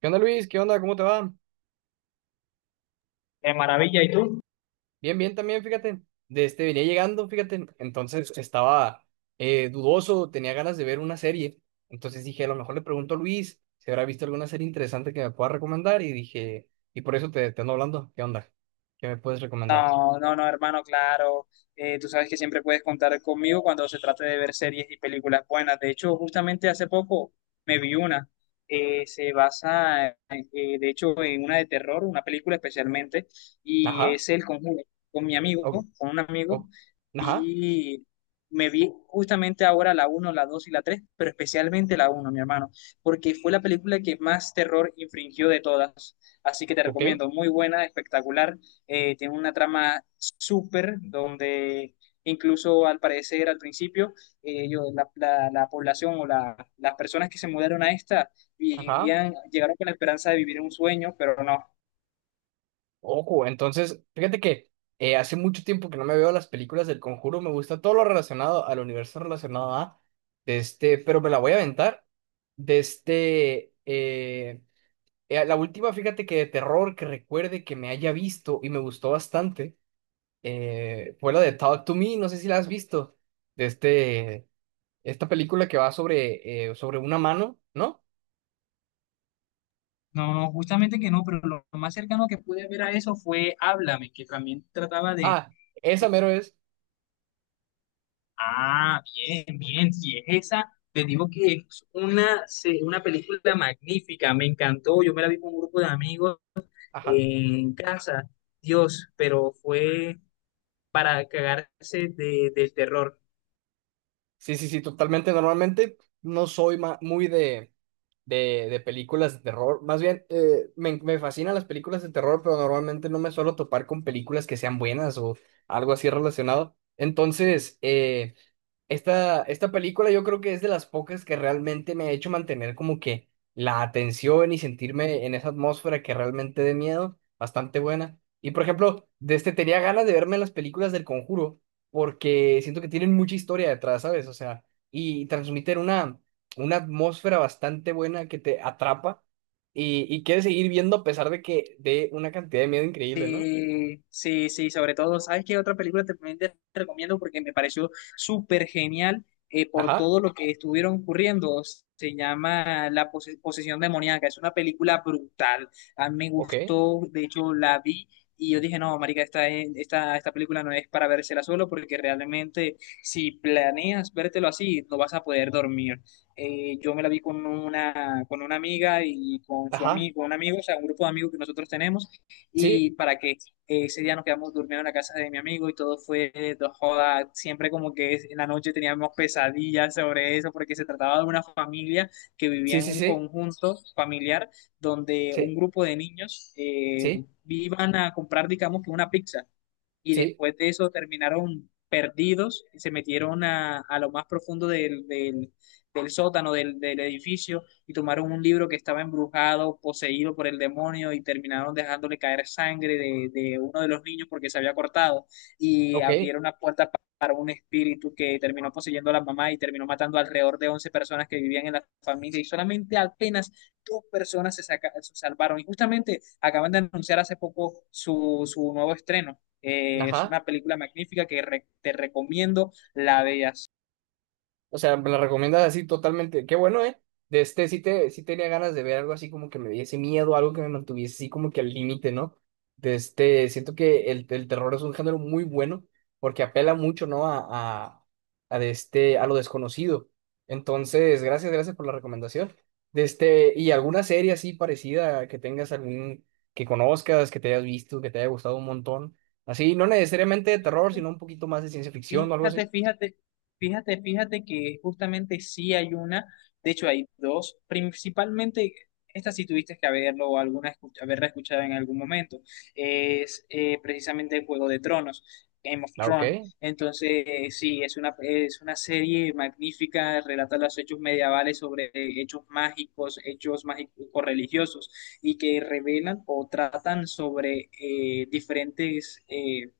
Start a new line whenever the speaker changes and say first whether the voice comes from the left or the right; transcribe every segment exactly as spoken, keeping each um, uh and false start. right: ¿Qué onda, Luis? ¿Qué onda? ¿Cómo te va?
left: De maravilla, ¿y tú?
right: Bien, bien también, fíjate. De este venía llegando, fíjate. Entonces estaba eh, dudoso, tenía ganas de ver una serie. Entonces dije, a lo mejor le pregunto a Luis si habrá visto alguna serie interesante que me pueda recomendar. Y dije, y por eso te, te ando hablando. ¿Qué onda? ¿Qué me puedes recomendar?
left: No, no, no, hermano, claro. Eh, tú sabes que siempre puedes contar conmigo cuando se trate de ver series y películas buenas. De hecho, justamente hace poco me vi una. eh, se basa, en- eh, de hecho, en una de terror, una película especialmente, y
right: Ajá.
left: es El Conjuro. Con mi amigo,
right: o-
left: con un amigo,
right: o- ajá.
left: vi, me vi justamente ahora la uno, la dos y la tres, pero especialmente la uno, mi hermano, porque fue la película que más terror infringió de todas. Así que te
right: Ok.
left: recomiendo, muy buena, espectacular. Eh, tiene una trama súper donde incluso al parecer al principio eh, ellos- la, la- la población o la- las personas que se mudaron a esta
right: Ajá.
left: vivían, llegaron con la esperanza de vivir un sueño, pero no.
right: Ojo, entonces, fíjate que eh, hace mucho tiempo que no me veo las películas del Conjuro, me gusta todo lo relacionado al universo relacionado a, de este, pero me la voy a aventar. De este, eh, eh, la última, fíjate que de terror que recuerde que me haya visto y me gustó bastante, eh, fue la de Talk to Me, no sé si la has visto, de este, esta película que va sobre, eh, sobre una mano, ¿no?
left: No, no, justamente que no, pero lo más cercano que pude ver a eso fue Háblame, que también trataba de...
right: Ah, esa
left: de-
right: mero es,
left: Ah, bien, bien, si es esa, te digo que es una, se- una película magnífica, me encantó, yo me la vi con un grupo de amigos
right: ajá.
left: en casa. Dios, pero fue para cagarse de, del terror.
right: Sí, sí, sí, totalmente. Normalmente no soy ma- muy de, de, de películas de terror. Más bien, eh, me, me fascinan las películas de terror, pero normalmente no me suelo topar con películas que sean buenas o algo así relacionado. Entonces, eh, esta, esta película yo creo que es de las pocas que realmente me ha hecho mantener como que la atención y sentirme en esa atmósfera que realmente de miedo, bastante buena. Y por ejemplo, de este tenía ganas de verme las películas del Conjuro porque siento que tienen mucha historia detrás, ¿sabes? O sea, y transmiten una, una atmósfera bastante buena que te atrapa y, y quieres seguir viendo a pesar de que de una cantidad de miedo increíble, ¿no?
left: Sí, sí, sí, sobre todo, ¿sabes qué otra película te- también te recomiendo? Porque me pareció súper genial eh, por
right: Ajá,
left: todo lo que estuvieron ocurriendo. Se llama La pose- posesión demoníaca, es una película brutal. A mí me
right: ok,
left: gustó, de hecho la vi y yo dije, no, marica, esta, es- esta, esta película no es para vérsela solo porque realmente si planeas vértelo así, no vas a poder dormir. Eh, yo me la vi con una, con una amiga y con su
right: ajá,
left: amigo, un amigo, o sea, un grupo de amigos que nosotros tenemos.
right: sí,
left: Y para que eh, ese día nos quedamos durmiendo en la casa de mi amigo y todo fue dos joda. Siempre como que es- en la noche teníamos pesadillas sobre eso porque se trataba de una familia que vivía
right: sí,
left: en
right: sí,
left: un
right: sí,
left: conjunto familiar donde un
right: sí,
left: grupo de niños eh,
right: sí.
left: iban a comprar, digamos, que una pizza, y
right: Sí,
left: después de eso terminaron perdidos, se metieron a, a lo más profundo del, del- del sótano del, del edificio y tomaron un libro que estaba embrujado, poseído por el demonio, y terminaron dejándole caer sangre de, de uno de los niños porque se había cortado, y
right: ok,
left: abrieron las puertas pa- para un espíritu que terminó poseyendo a la mamá y terminó matando alrededor de once personas que vivían en la familia, y solamente apenas dos personas se, saca- se salvaron. Y justamente acaban de anunciar hace poco su, su nuevo estreno. Eh, es
right: ajá.
left: una película magnífica que re- te recomiendo. La de
right: O sea, me la recomiendas así totalmente. Qué bueno, ¿eh? De este sí, te, sí tenía ganas de ver algo así como que me diese miedo, algo que me mantuviese así como que al límite, ¿no? De este, siento que el, el terror es un género muy bueno porque apela mucho, ¿no? A, a, a de este, a lo desconocido. Entonces, gracias, gracias por la recomendación. De este, y alguna serie así parecida que tengas algún, que conozcas, que te hayas visto, que te haya gustado un montón. Así, no necesariamente de terror, sino un poquito más de ciencia ficción o algo
left: Fíjate,
right: así.
left: fíjate, fíjate, fíjate que justamente sí hay una, de hecho hay dos, principalmente. Esta sí tuviste que haberlo o alguna escu- haberla escuchado en algún momento. Es eh, precisamente el Juego de Tronos, Game of
right: Ah, ok.
left: Thrones. Entonces, eh, sí, es una, es una, serie magnífica, relata los hechos medievales sobre eh, hechos mágicos, hechos mágicos religiosos, y que revelan o tratan sobre eh, diferentes, eh,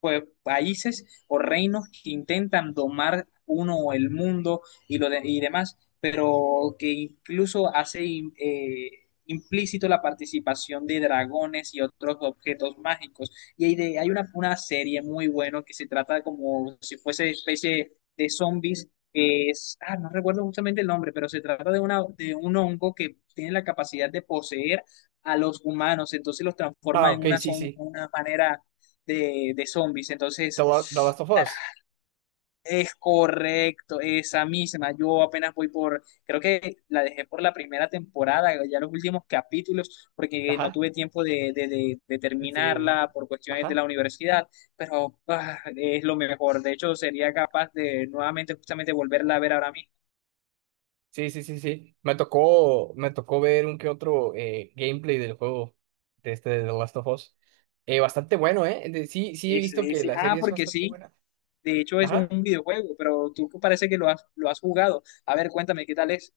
left: pues, países o reinos que intentan domar uno o el mundo y, lo de- y demás, pero que incluso hace im- eh, implícito la participación de dragones y otros objetos mágicos. Y hay, de- hay una, una serie muy buena que se trata como si fuese especie de zombies. Que Es, ah, no recuerdo justamente el nombre, pero se trata de, una, de un hongo que tiene la capacidad de poseer a los humanos, entonces los
right: Ah,
left: transforma en
right: ok,
left: una,
right: sí,
left: zon-
right: sí.
left: una manera de, de zombies.
right: The
left: Entonces,
right: La- The Last of Us.
left: es correcto, esa misma. Yo apenas voy por, creo que la dejé por la primera temporada, ya los últimos capítulos, porque no
right: Ajá.
left: tuve tiempo de, de- de- de
right: De seguir viendo.
left: terminarla por cuestiones de
right: Ajá.
left: la universidad, pero ah, es lo mejor. De hecho, sería capaz de nuevamente justamente volverla a ver ahora mismo.
right: Sí, sí, sí, sí. Me tocó, me tocó ver un que otro eh, gameplay del juego de este de The Last of Us. Eh, bastante bueno, ¿eh? De- sí, sí he
left: Ese,
right: visto que
left: ese-
right: la
left: Ah,
right: serie es
left: porque
right: bastante
left: sí.
right: buena.
left: De hecho, es
right: Ajá.
left: un videojuego, pero tú parece que lo has, lo has jugado. A ver, cuéntame, ¿qué tal es?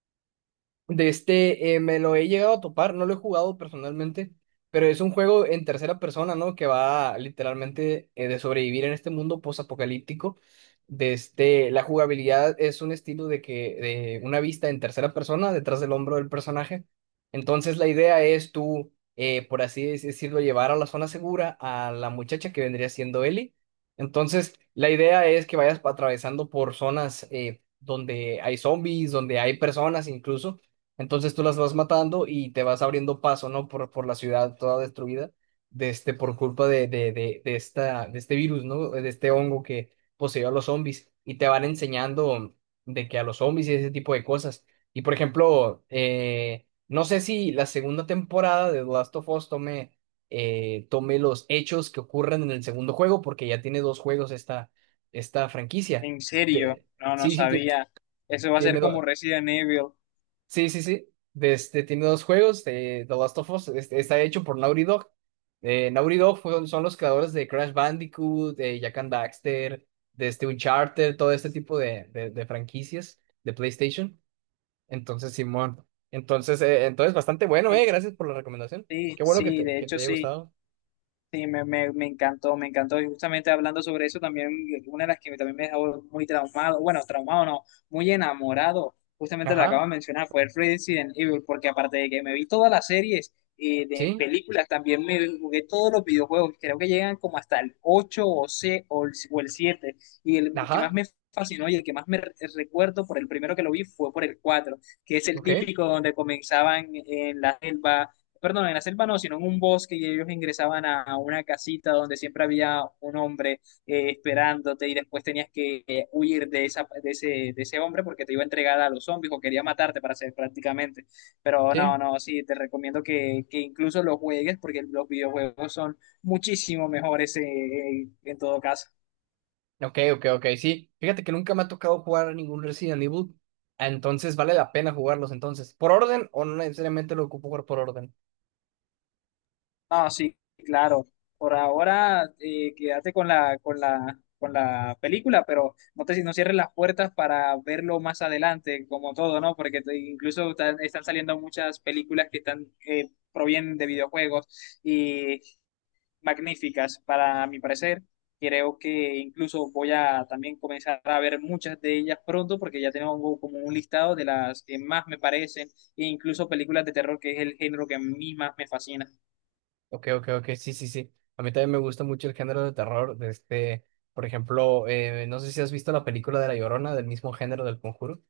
right: De este, eh, me lo he llegado a topar, no lo he jugado personalmente, pero es un juego en tercera persona, ¿no? Que va literalmente eh, de sobrevivir en este mundo post-apocalíptico. De este, la jugabilidad es un estilo de que, de una vista en tercera persona, detrás del hombro del personaje. Entonces la idea es tú, eh, por así dec- decirlo, llevar a la zona segura a la muchacha que vendría siendo Ellie. Entonces la idea es que vayas pa- atravesando por zonas eh, donde hay zombies, donde hay personas incluso entonces tú las vas matando y te vas abriendo paso, ¿no? Por, por la ciudad toda destruida, de este, por culpa de, de, de, de esta, de este virus, ¿no? De este hongo que poseyó a los zombies. Y te van enseñando de que a los zombies y ese tipo de cosas. Y por ejemplo, eh, no sé si la segunda temporada de The Last of Us tome, eh, tome los hechos que ocurren en el segundo juego, porque ya tiene dos juegos esta, esta franquicia.
left: En serio,
right: Te-
left: no, no
right: sí, sí, ti-
left: sabía. Eso va a
right: tiene
left: ser como
right: dos.
left: Resident Evil.
right: Sí, sí, sí. De este, tiene dos juegos de The Last of Us. Este, está hecho por Naughty Dog. Eh, Naughty Dog fueron- son los creadores de Crash Bandicoot, de Jak and Daxter, de este Uncharted, todo este tipo de, de, de franquicias de PlayStation. Entonces, Simón. Entonces, eh, entonces bastante bueno,
left: De
right: eh.
left: hecho,
right: Gracias por la recomendación.
left: sí,
right: Qué bueno que
left: sí,
right: te,
left: de
right: que
left: hecho
right: te haya
left: sí.
right: gustado.
left: Sí, me, me, me encantó, me encantó. Y justamente hablando sobre eso, también una de las que también me dejó muy traumado, bueno, traumado no, muy enamorado, justamente la acabo
right: Ajá,
left: de mencionar, fue Resident Evil, porque aparte de que me vi todas las series eh, de
right: sí,
left: películas, también me jugué todos los videojuegos. Creo que llegan como hasta el ocho o, C, o, el, o el siete, y el que más
right: ajá,
left: me fascinó y el que más me re- recuerdo por el primero que lo vi fue por el cuatro, que es el
right: ok,
left: típico donde comenzaban en la selva, perdón, en la selva no, sino en un bosque, y ellos ingresaban a una casita donde siempre había un hombre eh, esperándote, y después tenías que eh, huir de, esa, de, ese, de ese hombre porque te iba a entregar a los zombies o quería matarte para hacer prácticamente. Pero no,
right: sí.
left: no, sí, te recomiendo que, que incluso los juegues porque los videojuegos son muchísimo mejores eh, en todo caso.
right: Ok, ok, ok, sí. Fíjate que nunca me ha tocado jugar a ningún Resident Evil. Entonces vale la pena jugarlos entonces. ¿Por orden o no necesariamente lo ocupo jugar por orden?
left: No, sí, claro. Por ahora, eh, quédate con la, con la, con la película, pero no te, no cierres las puertas para verlo más adelante, como todo, ¿no? Porque te- incluso están, están saliendo muchas películas que están eh, provienen de videojuegos, y magníficas, para mi parecer. Creo que incluso voy a también comenzar a ver muchas de ellas pronto, porque ya tengo como un listado de las que más me parecen, e incluso películas de terror, que es el género que a mí más me fascina.
right: Ok, ok, ok, sí, sí, sí. A mí también me gusta mucho el género de terror. De este, por ejemplo, eh, no sé si has visto la película de La Llorona del mismo género del Conjuro.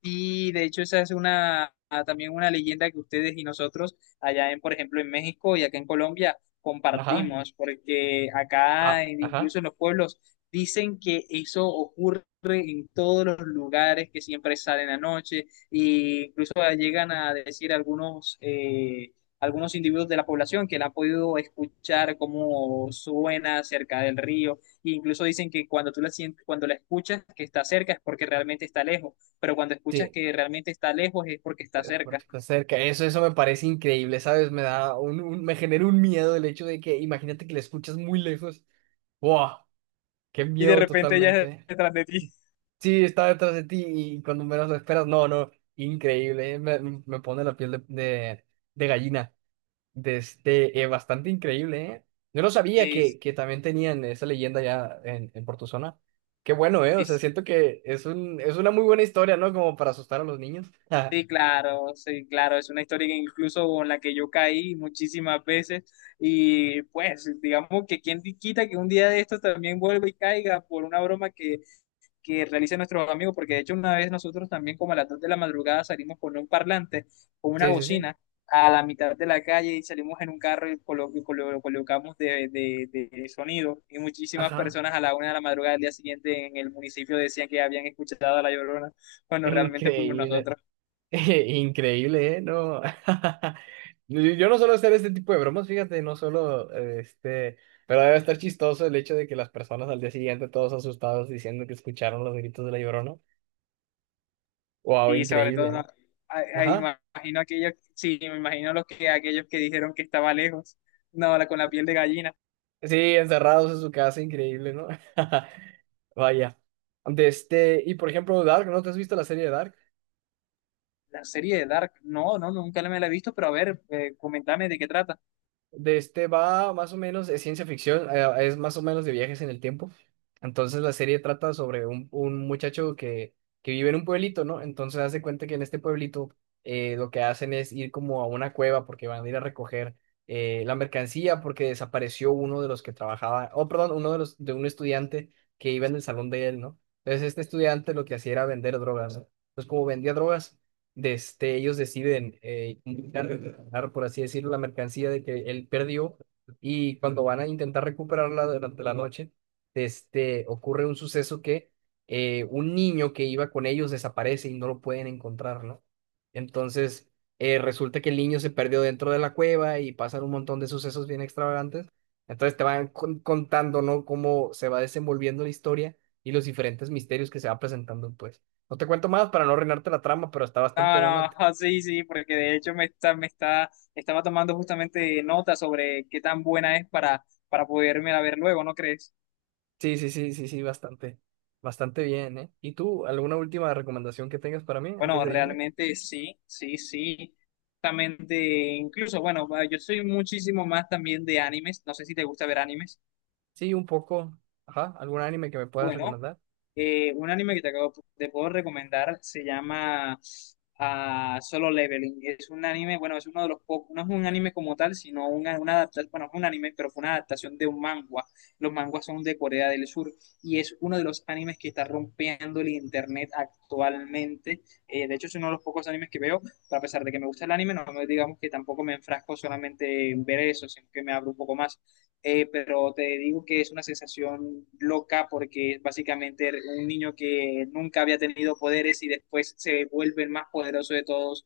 left: Y de hecho esa es una ah, también una leyenda que ustedes y nosotros allá en, por ejemplo, en México y acá en Colombia
right: Ajá,
left: compartimos, porque
right: ah,
left: acá en-
right: ajá.
left: incluso en los pueblos dicen que eso ocurre en todos los lugares, que siempre salen a noche, e incluso llegan a decir algunos eh, algunos individuos de la población que la han podido escuchar cómo suena cerca del río, e incluso dicen que cuando tú la sientes, cuando la escuchas que está cerca es porque realmente está lejos, pero cuando escuchas
right: Sí,
left: que realmente está lejos es porque está
right: eh, porque
left: cerca.
right: está cerca. Eso, eso me parece increíble, ¿sabes? Me da un, un- me genera un miedo el hecho de que imagínate que la escuchas muy lejos. ¡Wow! ¡Qué
left: Y de
right: miedo
left: repente ella es
right: totalmente!
left: detrás de ti.
right: Sí, está detrás de ti y cuando menos lo esperas, no, no, increíble, eh, Me, mm, me pone la piel de, de, de gallina. De este, eh, bastante increíble, ¿eh? Yo no sabía
left: Sí,
right: que, que también tenían esa leyenda ya en, en por tu zona. Qué bueno, ¿eh? O sea,
left: sí,
right: siento que es un, es una muy buena historia, ¿no? Como para asustar a los niños.
left: sí, claro, sí, claro, es una historia que incluso con la que yo caí muchísimas veces, y pues digamos que quien quita que un día de estos también vuelva y caiga por una broma que que realizan nuestros amigos. Porque de hecho una vez nosotros también como a las dos de la madrugada salimos con un parlante, con una
right: Sí, sí, sí.
left: bocina, a la mitad de la calle, y salimos en un carro y, colo- y colo- lo colocamos de, de- de sonido. Y muchísimas
right: Ajá.
left: personas a la una de la madrugada del día siguiente en el municipio decían que habían escuchado a La Llorona cuando realmente fuimos
right: Increíble.
left: nosotros.
right: Increíble, ¿eh? No. Yo yo no suelo hacer este tipo de bromas, fíjate, no solo eh, este, pero debe estar chistoso el hecho de que las personas al día siguiente todos asustados diciendo que escucharon los gritos de la Llorona. Wow,
left: Y sobre
right: increíble.
left: todo,
right: ¿Eh?
left: a- a-
right: Ajá.
left: imagino aquellos, sí, me imagino los que, aquellos que dijeron que estaba lejos, no, la- con la piel de gallina.
right: Sí, encerrados en su casa, increíble, ¿no? Vaya. De este, y por ejemplo, Dark, ¿no te has visto la serie de Dark?
left: La serie de Dark, no, no, nunca me la he visto, pero a ver, eh, comentame de qué trata.
right: De este va más o menos, es ciencia ficción, eh, es más o menos de viajes en el tiempo. Entonces la serie trata sobre un, un muchacho que, que vive en un pueblito, ¿no? Entonces hace cuenta que en este pueblito eh, lo que hacen es ir como a una cueva porque van a ir a recoger eh, la mercancía porque desapareció uno de los que trabajaba, oh, perdón, uno de los de un estudiante que iba en el salón de él, ¿no? Entonces este estudiante lo que hacía era vender drogas, ¿no? Entonces como vendía drogas de este, ellos deciden eh, intentar recuperar, por así decirlo, la mercancía de que él perdió y cuando van a intentar recuperarla durante la noche, este, ocurre un suceso que eh, un niño que iba con ellos desaparece y no lo pueden encontrar, ¿no? Entonces, eh, resulta que el niño se perdió dentro de la cueva y pasan un montón de sucesos bien extravagantes. Entonces te van con- contando, ¿no? Cómo se va desenvolviendo la historia y los diferentes misterios que se va presentando, pues. No te cuento más para no arruinarte la trama, pero está
left: No,
right: bastante
left: no,
right: buena.
left: ah, sí, sí, porque de hecho me está, me está, estaba tomando justamente nota sobre qué tan buena es para, para poderme la ver luego, ¿no crees?
right: Sí, sí, sí, sí, sí, bastante. Bastante bien, ¿eh? ¿Y tú, alguna última recomendación que tengas para mí antes
left: Bueno,
right: de irme?
left: realmente sí, sí, sí. Justamente, incluso, bueno, yo soy muchísimo más también de animes, no sé si te gusta ver animes.
right: Sí, un poco. Ajá, ¿algún anime que me puedas
left: Bueno,
right: recomendar?
left: Eh, un anime que te acabo de puedo recomendar se llama ah, Solo Leveling. Es un anime, bueno, es uno de los pocos, no es un anime como tal, sino una, una adaptación, bueno, no es un anime, pero fue una adaptación de un manga. Los manguas son de Corea del Sur y es uno de los animes que está rompiendo el internet actualmente. Eh, de hecho, es uno de los pocos animes que veo, pero a pesar de que me gusta el anime, no me digamos que tampoco me enfrasco solamente en ver eso, sino que me abro un poco más eh, pero te digo que es una sensación loca porque es básicamente un niño que nunca había tenido poderes y después se vuelve el más poderoso de todos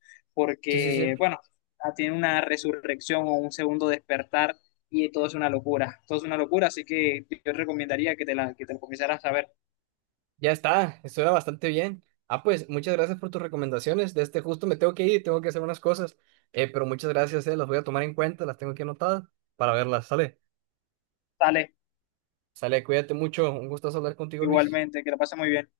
right: Sí, sí, sí.
left: porque, bueno, ah, tiene una resurrección o un segundo despertar, y todo es una locura, todo es una locura, así que yo recomendaría que te la, que te la comenzaras a ver.
right: Ya está, estuvo bastante bien. Ah, pues muchas gracias por tus recomendaciones. De este justo me tengo que ir, tengo que hacer unas cosas. Eh, pero muchas gracias, eh, las voy a tomar en cuenta, las tengo aquí anotadas para verlas. Sale,
left: Dale,
right: sale, cuídate mucho. Un gusto hablar contigo, Luis.
left: igualmente, que la pases muy bien.